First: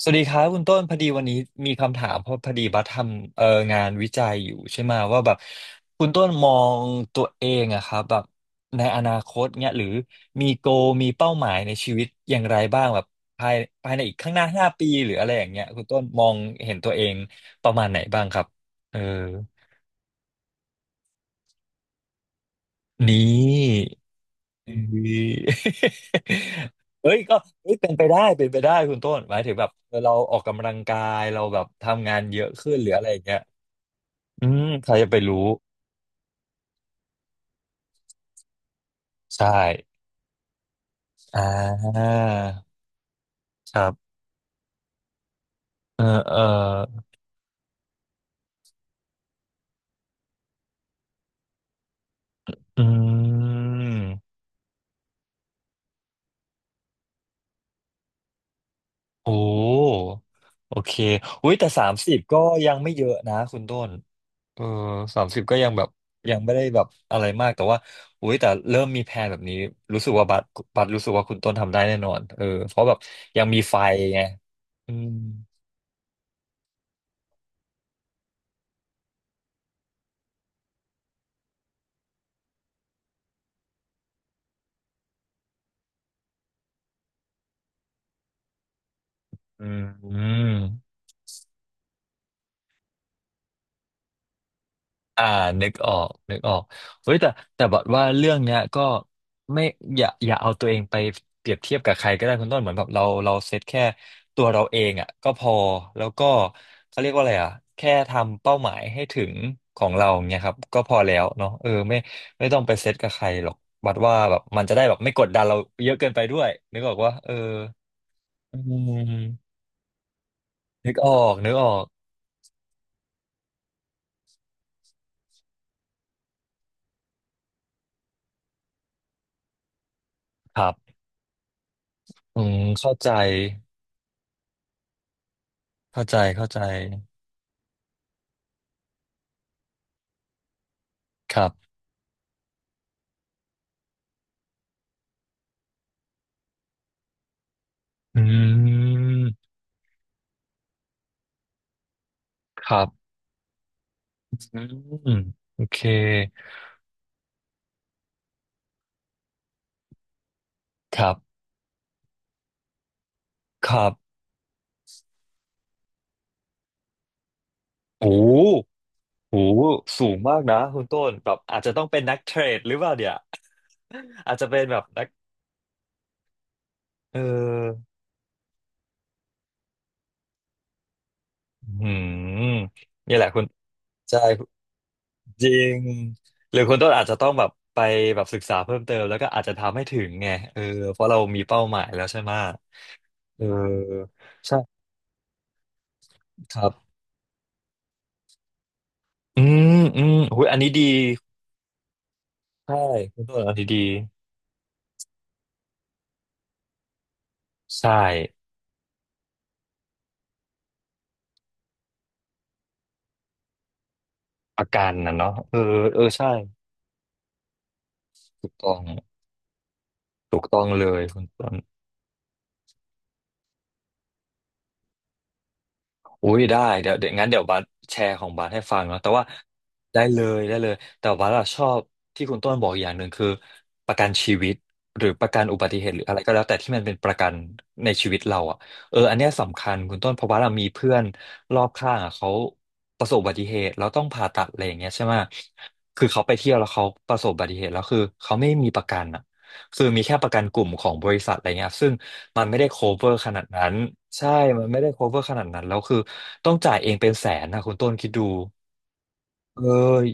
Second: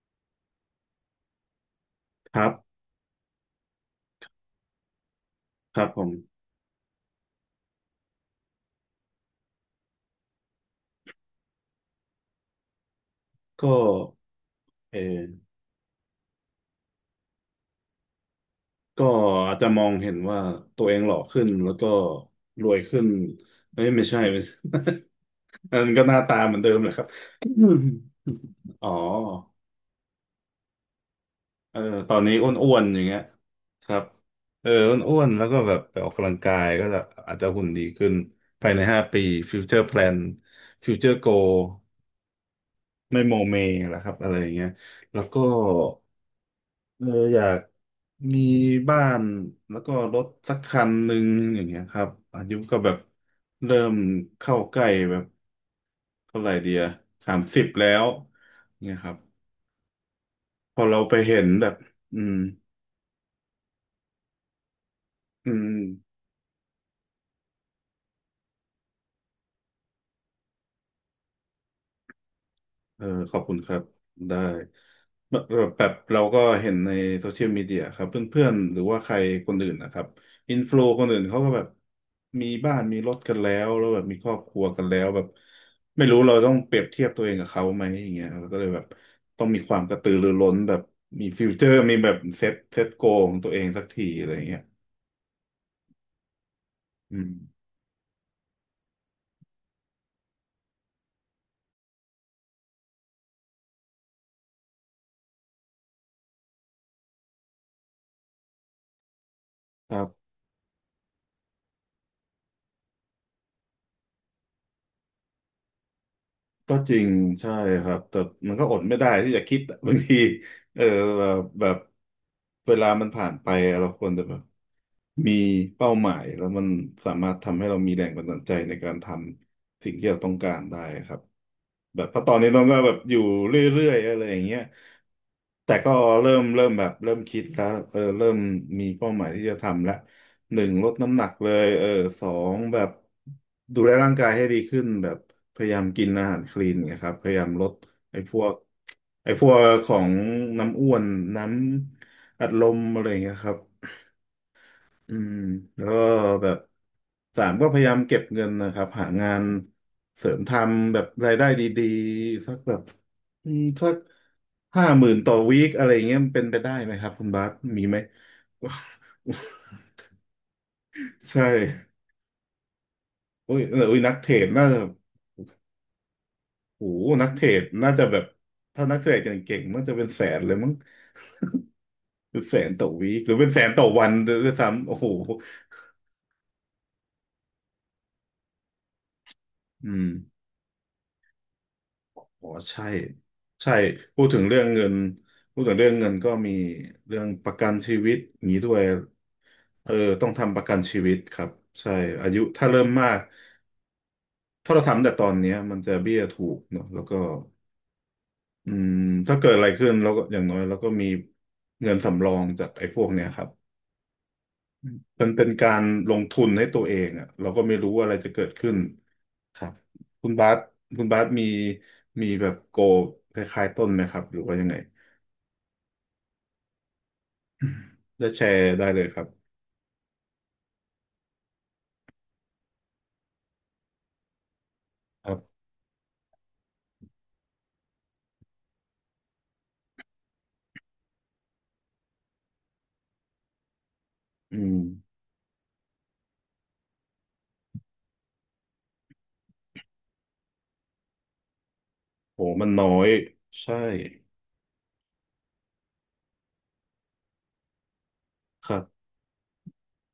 สวัสดีครับคุณต้นพอดีวันนี้มีคำถามเพคราะรัพอดีบับสทำงานวิจัยอยู่ใช่ไหมว่าแบบครับผคุณมต้นมองตัวเองอะครับแบบในอนาคตเนี่ยหรือมีโกมีเป้าหมายในชีวิตอย่างไรบ้างแบบภายก็ภายในอีกข้างหน้า5 ปีเอหรือออะไรอย่างเงี้ยคุณต้นมองเห็นตัวเองประมาณไหนบ้างครับเออก็อาจจะมองเห็นว่าตัวเองหล่อขึ้นแล้วก็รวยขึ้นนีเอ้่ ยไม่ใช่ ไม่ใช่ เอ้ย อันนั้นก็หน้าตาเหมือนเดิมแหละครับ เอ้ยก็เอ้ยเป็นไปได้เป็นไปได้ อ๋อคุณต้นหมายถึงแบบเออเราออกกำลังกายเราแบบเออทำตองานนนี้เยออะ้ขึ้วนนหรืๆออย่าอะงไรอเงี้ยย่างเงี้ย ครับอืมเออใครจะอ้ไปวนๆแล้รู้วก็แบบไปออกกำลังกายก็จะอาจจะหุ่นดีขึ้นภายใน5 ปีใช่ฟิวเจอร์แพลนฟิวเจอร์โกอ่าไม่โมเมครัแหละครับบอะไรอย่างเงี้ยแล้วก็ เออเออเอออยากมีบ้านแล้วก็รถสักคันหนึ่งอย่างเงี้ยครับอายุก็อืแบบเริ่มมเข้าใกล้แบบเท่าไหร่เดีย30แล้วเนี่ยครับโอ้โอพอเคเราไปเห็นอุ้ยแบแต่บสามสิอืบมก็ยังไม่เยอะนะคุณต้นเออสามสิบอืก็ยัม งแบบยังไม่ได้แบบอะไรมากแต่ว่าอุ้ยแต่เริ่มมีแพลนแบบนี้รู้สึกว่าบัตรรู้สึกว่าคุณต้นทำได้แน่นอนเออเพราะแบบเออขอยับงคุณมีครัไฟบไงได้อืมแบบแบบเราก็เห็นในโซเชียลมีเดียครับเพื่อนๆหรือว่าใครคนอื่นนะครับอินฟลูคนอื่นเขาก็แบบมีบ้านมีรถกันแล้วแล้วแบบมีครอบครัวกันแล้วแบบไม่รู้เราต้องเปรียบเทียบตัวเองกับเขาไหมอย่างเงี้ยเราก็เลยแบบต้องมีอืความกระตือรือร้นแบบม มีฟิวเจอร์มีแบบเซ็ตโกของตัวเองสักทีอะไรอย่างเงี้ยอ่านึกออกนึกออกเฮ้อืยมแต่แต่บอกว่าเรื่องเนี้ยก็ไม่อย่าอย่าเอาตัวเองไปเปรียบเทียบกับใครก็ได้คุณต้นเหมือนแบบเราเซตแค่ตัวเราเองอ่ะก็พอแล้วก็เขาเรียกว่าอะไรอ่ะแค่ทำเป้าหมายให้ถึงขอคงรัเราบเนี้ยครับก็พอแล้วเนาะเออไม่ไม่ต้องไปเซตกับใครหรอกบัดว่าแบบมันจะได้แบบไม่กดดันเราเยอะเกินไปด้วยก็นึกจออกริงว่าเออใช่ครับแต่มันอืก็อดไม่ได้ที่จะมคิดอะ บางที เออนึกอแบอกบนึกแบอบอกเวลามันผ่านไปเราควรจะแบบมีเป้าหมายแล้วมันสามารถทำให้เรามีแรงบันดาลใจในการทำสิ่งที่เราต้องกาครรัได้บครับแบบเพราะตอนอืนี้มน้องก็แบเข้าบใจอยู่เรื่อยๆอะไรอย่างเงี้ยแต่ก็เข้าใจเริ่มเข้าใจเริ่มแบบเริ่มคิดแล้วเออเริ่มมีเป้าหมายที่จะทำละหนึ่งลดน้ำหนักคเลรัยบ เออสองแบบดูแลร่างกายให้ดีขึ้นแบบพยายามกินอาหารคลีนเนะครับพยายามลดไอ้อืพวก ไอ้พวมกของน้ำอ้วนน้ำอัดลคมรัอะไรอบย่างเงี้ยครับอือืมมโอเคแล้วก็แบบสามก็พยายามเก็บเงินนะครับหางานเสริมทำแบคบรัรายบได้ดีๆสักแบบอืมคสัรักบ50,000ต่อวีคอะไรอย่างเงี้ยมันเป็นไปได้ไหมครับคุณบาสมีไหม โอ้โหโอ้โหสูงมากนะคุณต้น แบบใช่อาจจะต้องเป็นนักเทรดหรือเปล่าเดี๋ยว อุ้ยเอออุ้ยนักเท รอาจจะดเป็น่านแบจะบนักโหเนักเทรดออน่าจะแบบถ้านักเทรดเก่งๆน่าจะเป็นแสนเลยมั้งหืเป็นแสมนต่อวีนี่คแหหละรือคุณเป็นแสนต่อวันใช่ด้วยซ้ำโอ้โห จริงหรือคุณต้นอาจจะต้องแบบไปแบบศึกษาเพิ่มเติมแล้วก็อาจจะทำให้อืถึมงไงเออเพราะเรามีเป้าหมายแล้วใช่อไหม๋อใช่เอใช่อพูดถึงเรื่องใช่เงินพูดถึงเรื่องเงินก็มีครับเรื่องประกันชีวิตอย่างนี้ด้วยอืมเอออืมต้องโอ้ยทำปอันระนี้กันดีชีวิตครับใช่อายุถ้าใช่เริ่มมากคุณต้นอันนี้ดีถ้าเราทำแต่ตอนเนี้ยมันจะเบี้ยถูกเนอะแล้วก็ใช่ อืมถ้าเกิดอะไรขึ้นเราก็อย่างน้อยเราก็มีเงินสำรองจากไอ้พวกเนี้ยครับ อาการน่ะมันเนาะเป็นเออการเออลงใช่ทุนให้ตัวเองอ่ะเราก็ไม่รู้ว่าอะไรจะเกิถูดกขึ้ต้นองครับคุณถูกบาสต้องเลยคุณบาคุณสมีต้นมีแบบโกลคล้ายๆต้นไหมครับหรือว่ายังไงอุ้ยได้เดี๋ยวเดี๋ยวงั้นเดี๋ยวบัสแชร์ขจ้องแชบัสให้ร์ฟัได้งเลเนาะยแต่ครัว่าบได้เลยได้เลยแต่บัสอะชอบที่คุณต้นบอกอย่างหนึ่งคือประกันชีวิตหรือปคระรักันอุบบัติเหตุหรืออะไรก็แล้วแต่ที่มันเป็นประกันในชีวิตเราอะเอออันเนี้ยสำคัญคุณต้นเพราะว่าเรามีเพื่อนรอบข้างอะเขาประสบอุบัติเหตุแล้วต้องผ่าตัดอือะไรอย่ามงเงี้ยใช่ไหมคือเขาไปเที่ยวแล้วเขาประสบอุบัติเหตุแล้วคือเขาไม่มีประกันอะ คือมีแค่ประกันกลุ่มของบริษัทอะไรเงี้ยซึ่งโหมันไม่มัได้ นน้อย cover ขนาดนั้ใช่นใช่มันไม่ได้ cover ขนาดนั้นแล้วคือต้องจ่ายเองเป็นแสนนะคุณต้นคิดดูครับเออ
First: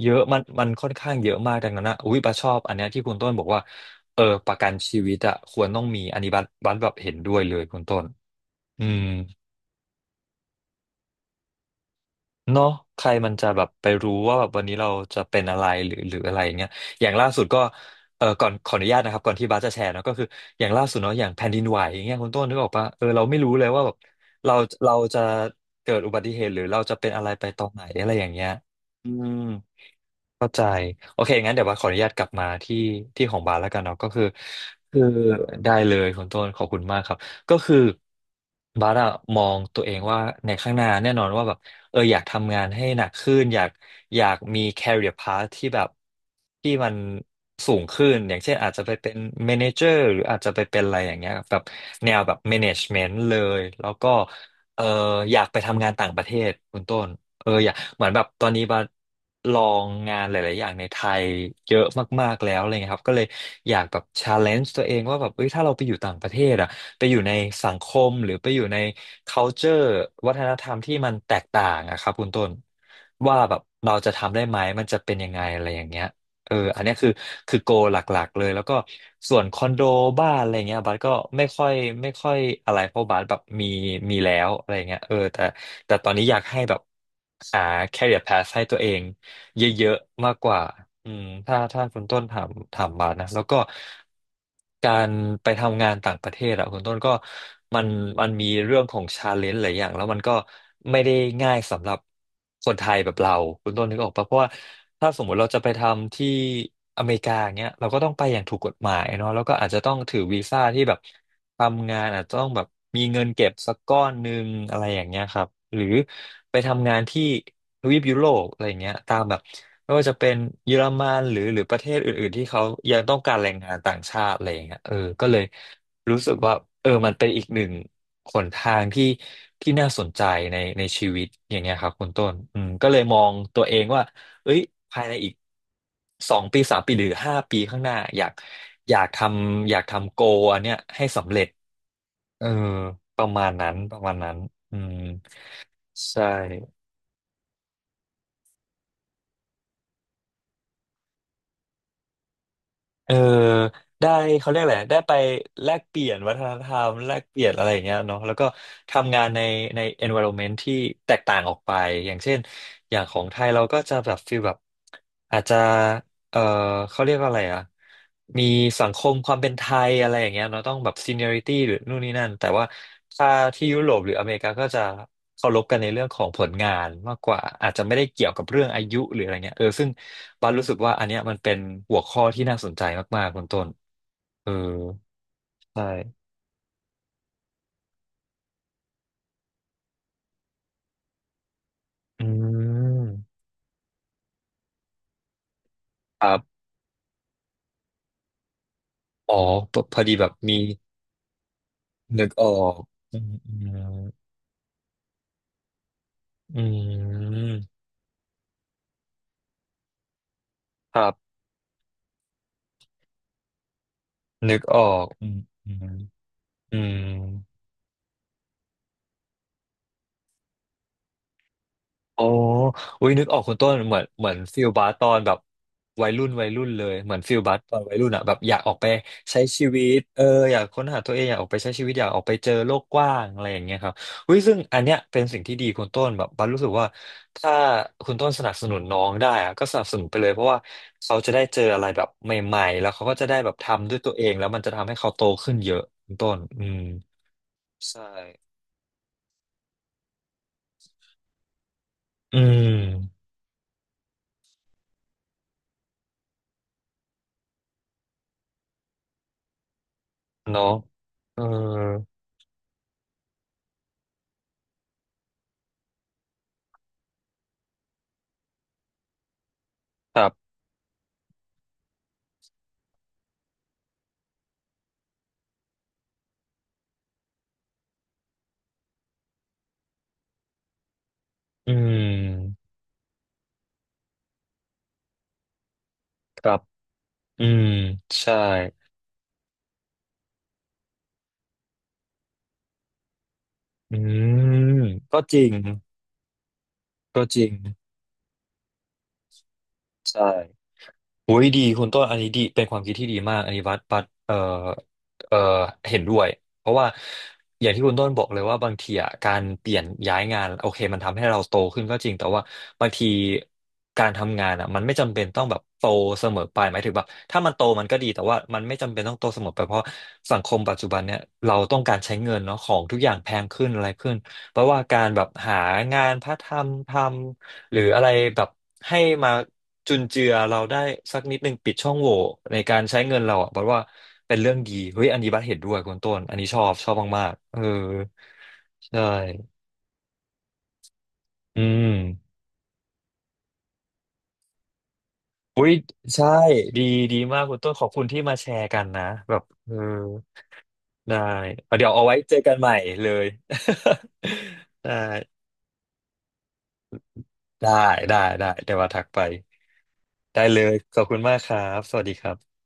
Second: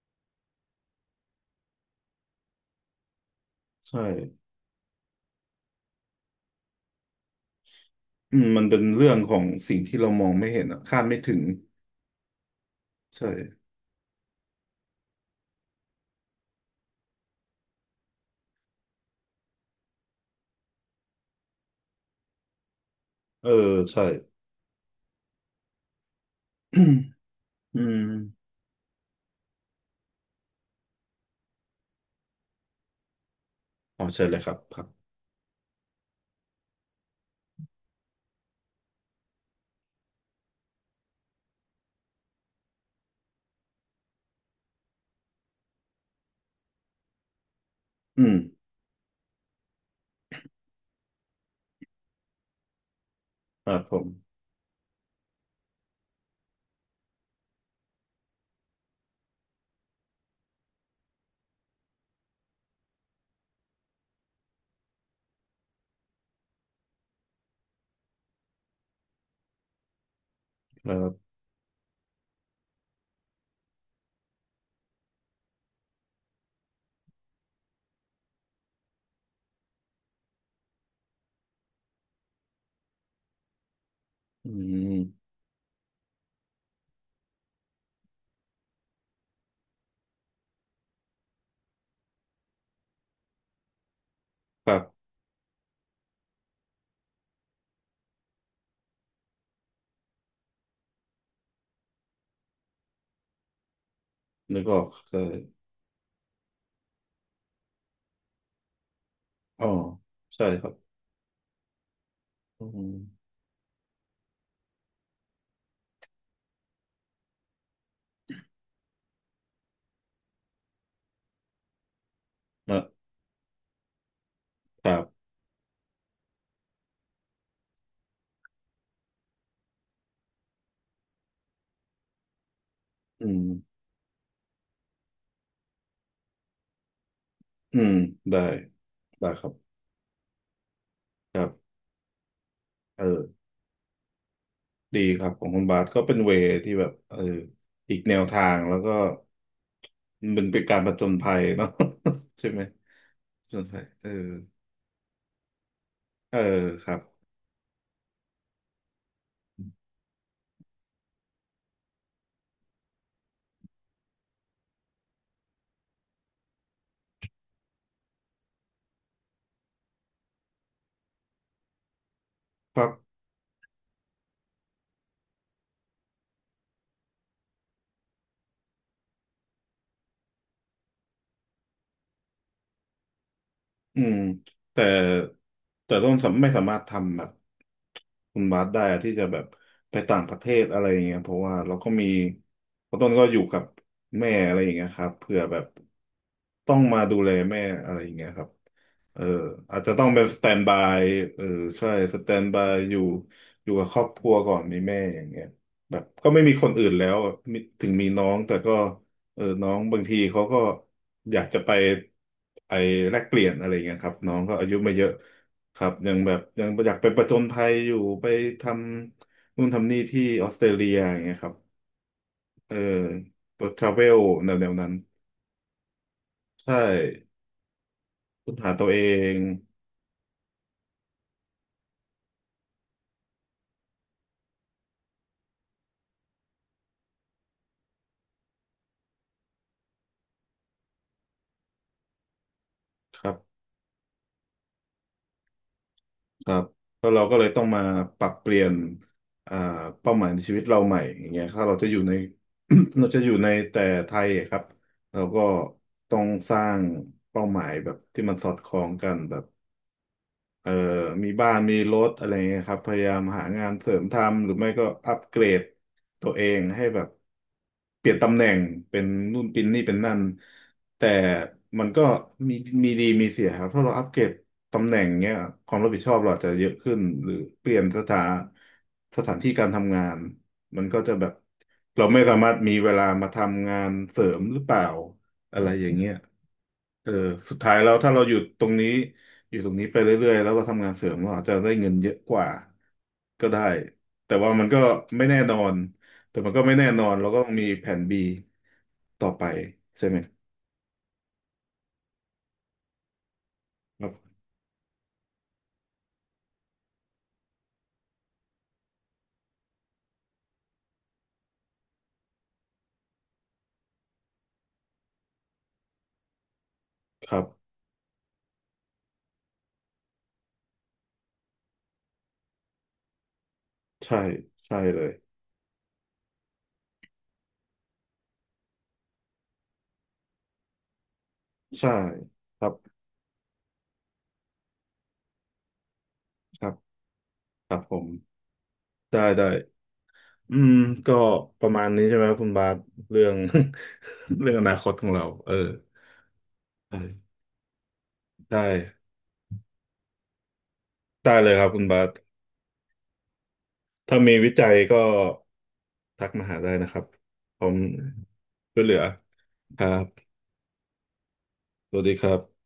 เยอะมันมันค่อนข้างเยอะมากดังนั้นนะอุ้ยบัสชอบอันเนี้ยที่คุณต้นบอกว่าใช่เออประกันชีวิตอะควรต้องมีอันนี้บัสบัสแบบเห็นด้วยเลยคุณต้นอืมมันเป็นอืม เรื่องของสิ่งที่เรามองไม่เห็นอ่ะคาดไม่ถึงเนาะใครใช่มันจะแบบไปรู้ว่าแบบวันนี้เราจะเป็นอะไรหรือหรืออะไรอย่างเงี้ยอย่างล่าสุดก็เออก่อนขออนุญาตนะครับก่อนที่บาสจะแชร์เนาะก็คืออย่างล่าสุดเนาะอย่างแผ่นดินไหวอย่างเงี้ยคุณต้นนึกออกปะเออเราไม่เออรู้เลยว่าแบบใช่เราเราจะเกิดอุบัติเหตุหรืออืเรามจะเป็นอะไรไปตอนอไหนอะไรมอย่างเงี้ยอืม เข้าใจโอเคงั้นเดี๋ยวว่าขออนุญาตกลับมาที่ที่ของบาสแล้วกันเนาะอ๋อก็คืใช่อเลยครับครับคือได้เลยคุณต้นขอบคุณมากครับก็คือบาสอะมองตัวเองว่าในข้างหน้าแน่นอนว่าแบบเอออยากทำงานให้หนักขึ้นอยากอยากมี career path ที่แบบที่มันสูงขึ้นอือมย่างเช่นอาจจะไปเป็น manager หรืออาจจะไปเป็นอะไรอย่างเงี้ยแบบแนวแบบ management เลยครับแล้ผวมก็เอออยากไปทำงานต่างประเทศคุณต้น เอออยากเหมือนแบบตอนนี้บาลองงานหลายๆอย่างในไทยเยอะมากๆแล้วอะไรเงี้ยครับก็เลยอยากแบบชาเลนจ์ตัวเองว่าแบบเอ้ยถ้าเราไปอยู่ต่างประเทศอะไปอยู่ในสังคมหรือไปอยู่ใน culture วัฒนธรรมคที่รัมันบแตกต่างอะครับคุณต้นว่าแบบเราจะทำได้ไหมมันจะเป็นยังไงอะไรอย่างเงี้ย เอออันเนี้ยคือคือโกหลักๆเลย แล้วก็ส่วนคอนโดบ้านอะไรเงี้ยบัสก็ไม่ค่อยไม่ค่อยอะไรเพราะบัสแบบมีแล้อืวอะไรเงี้ยเออมแต่ตอนนี้อยากให้แบบหา career path ให้ตัวเอง เยอะๆมากกว่าอืมถ้าคุณต้นถามบาทนะแล้วก็ครักาบรไปทำงานต่างประเทศอะคุณต้นก็มันมันมีเรื่องของชาเลนจ์หลายอย่างแล้วมันก็ไม่ได้ง่ายสำหรับคนไทยแบบเราคุณต้นนึกออกปะเพราะว่านึกออกถ้าใช่สมมุติเราจะไปทำที่อเมริกาอย่างเงี้ยเราก็ต้องไปอย่างถูกกฎหมายเนาะแล้วก็อ๋ออาจจะต้องถือวีใช่ซ่าครับ ที่แบบทำงานอาจจะต้องแบอืบมีเงิมนเก็บสักก้อนหนึ่งอะไรอย่างเงี้ยครับหรือไปทำงานที่ ทวีปยุโรปอะไรอย่างเงี้ยตามแบบไม่ว่าจะเป็นเยอรมันหรือประเทศอื่นๆที่เขานะยังต้องการแรงงานต่างชาติอะไรอย่างเงี้ยคเอรัอก็บเลยรู้สึกว่าเออมันเป็นอีกหนึ่งหนทางที่น่าสนใจในชีวิตอย่างเงี้ยครับคุณต้นอืมก็เลยมออืงมตัวเองว่าเอ้ยภายในอีก2 ปี3 ปีหรือ5 ปีอืข้างหมน้าได้อยากทได้ครับอยากทำโกอันเนี้ยให้สำคเร็รัจบเออประเออมาณนั้นประมาณนั้นอืมดีครับของคุณบาสก็เป็นใช่ เวย์ที่แบบเอออีกแนวทางแล้วก็มันเป็นการผจญภัยเนาะ ใช่ไหมเออผจญภัยเอได้อเขาเรียกอะไรได้ไปแลกเปลี่ยนวัเออฒนธรครรัมบ แลกเปลี่ยนอะไรอย่างเงี้ยเนาะแล้วก็ทำงานในenvironment ที่แตกต่างออกไปอย่างเช่นอย่างของไทยเราก็จะแบบฟีลแบบอาจจะ เอ่อเขาเรียกว่าอะไรอ่ะมีสังคมความเป็นไทยอะไรอย่างเงี้ยเราต้องแบบซีเนียริตี้หรือนู่นนี่นั่นแต่ว่าถ้าที่ยุโรปหรืออเมริกาก็จะเคารพกันในเรื่องของผลงานมากกว่าอาจจะไม่ได้เกี่ยวกับเรื่องอายุหรืออะไรเงี้ยเออซึ่งบันรู้สึกว่าอันเนี้ยมันเป็นหัวข้อที่น่าสนใจมากๆคุณต้นอืมเออแต่ใชแต่ต้น่สำไม่สามารถทำแบบคุณบาสได้อะที่จะแบบไปต่างประเทศอะไรอย่างเงี้ยเพราะว่าเราก็มีอืเพราะต้นก็อมยู่กับแม่อะไรอย่างเงี้ยครับเผื่อแบบครับต้องมาดูแลแม่อะไรอย่างเงี้ยครับเอออ๋อพอาจอจะพอต้องดีเป็นแบบสแตนมีบายเออใช่สนึแตกนออบายกอยู่อืมอือยู่กับคมรอบครัวก่อนมีแม่อย่างเงี้ยแบบก็ไม่มีอืคนอื่นแล้วมีมถึงมีน้องแต่ก็ เออน้องบางทีเขาก็ครัอบยากจะไปแลกเปลี่ยนอะไรเงี้ยครับน้องก็นึกอายุออไม่เยกอะอืมอืคม รับยังแบบยังอือยามกไปประจนภัยอยู่ไปทำนู่นทำนี่ที่ออสเตรเลียอย่างเงี้ยครับโอ้เออุ้ยนึกอออกคุณต้นทราเหมืเวอนลเหมือนฟิแนลวๆบานั้นสตอนแบบวัยรุ่นวัยรุ่นใช่เลยเหมือนฟิลบาสตอนวัยรุ่นอะแบบอค้นยากอหาอกตัไปวเองใช้ชีวิตเอออยากค้นหาตัวเองอยากออกไปใช้ชีวิตอยากออกไปเจอโลกกว้างอะไรอย่างเงี้ยครับอุ้ยซึ่งอันเนี้ยเป็นสิ่งที่ดีคุณต้นแบบบัสรู้สึกว่าถ้าคุณต้นสนับสนุนน้องได้อะก็สนับสนุนไปเลยเพราะว่าเขาจะได้เจออะไรแบบใหม่ๆแล้วเขาก็คจะรัได้แบบบ ทำด้วยตัวเองแล้วมันจะทำให้เขาโตขึ้นเยอะคุณต้น ครัอืบมแล้วเราก็เลยต้องมาใช่ปรับเปลี่ยนอ่าเป้าหมายในชีวิตเราใหม่อย่างเงี้ยถ้าเราจะอยู่ใน อื เราจะอมยู่ในแต่ไทยอะครับเราก็ต้องสร้างเป้าหมายแบบที่มันสอดคล้องกันแบบ เนาะเอ่อมีเออ บ้านมีรถอะไรเงี้ยครับพยายามหางานเสริมทำหรือไม่ก็อัปเกรดตัวเองให้แบบเปลี่ยนตำแหน่งเป็นนู่นเป็นนี่เป็นนั่คนรับ แต่มันก็มีมีดีมีเสียครับถ้าเราอัปเกรดตำแหน่งเงี้ยความรับผิดชอบเราอาจจะเยอะขึ้นหรือเปลี่ยนสถานที่การทำงานมันก็จะแบบอืเราไม่สามารถมมีเวลามาทำงานเสริมหรือเปล่า อะไรอย่างเงี้ยครับ เอออืสุดม ท้ายแล้วถ้าเราหใช่ ยุดตรงนี้อยู่ตรงนี้ไปเรื่อยๆแล้วเราทำงานเสริมเราอาจจะได้เงินเยอะกว่าก็ได้อืแต่ว่ามันม ก็ก็ไม่จแน่รินง อนแต่มันก็ไม่แน่นอนก็เราจก็ริต้อง งมีแผนบีต่อไปใช่ไหมใช่ โอ้ยดีคุณต้นอันนี้ดีเป็นความคิดที่ดีมากอันนี้วัดปัคดรับเอ่อเห็นด้วยเพราะว่าอย่างที่คุณต้นบอกเลยว่าบางทีอ่ะการเปลี่ยนย้ายงานโอเคมันทำให้เราโตขึ้นก็จริงแต่ว่าบางทีการทำงานอ่ะมันไม่จำเป็นต้องแบบโตเสมอไปหมายถึงแบบครัถ้ามันโตบมันก็ดีแต่ว่ามันไม่จำเป็นต้องโตเสมอไปเพราะสังคมปัจจุบันเนี่ยเราต้องการใช้เงินเนาะของทุกอย่างแพงขึ้นอะไรขึ้นใช่ เพราะใช่ว่าเลการยแบบหางานพาร์ทไทม์ทำหรืออะไรแบบให้มา จุนเจือเราได้สักนิดนึงปิดช่ใช่องโหว่ในครับการใช้เงินเราอ่ะบอกว่าเป็นเรื่องดีเฮ้ยอันนี้บัสเห็นด้วยคุณต้นอันนี้ชคอรับบชอบมากๆเออครับผมใช่ได้ได้อืมก็อืประมามณนี้ใช่ไหมครับคุณบาสเรื่อง เรื่องอนาคตของเราเอออุ้ยใช่ดีได้ดีมากคุณต้นขอบคุณที่มาแชไดร์กันนะ้แบบเออได้ได้เลยครับคุณเดี๋ยวบาเอาส ไว้เจอกันใหม่เลย ถ้ามีวิจั ยไก็ด้ทักมาหาได้นะครับผได้มได้ได้เดี๋ยช่ววยว่าเหลือทักไปครับได้เลยขอบคุณมากครับสสวัวัสสดีดีคครัรับบ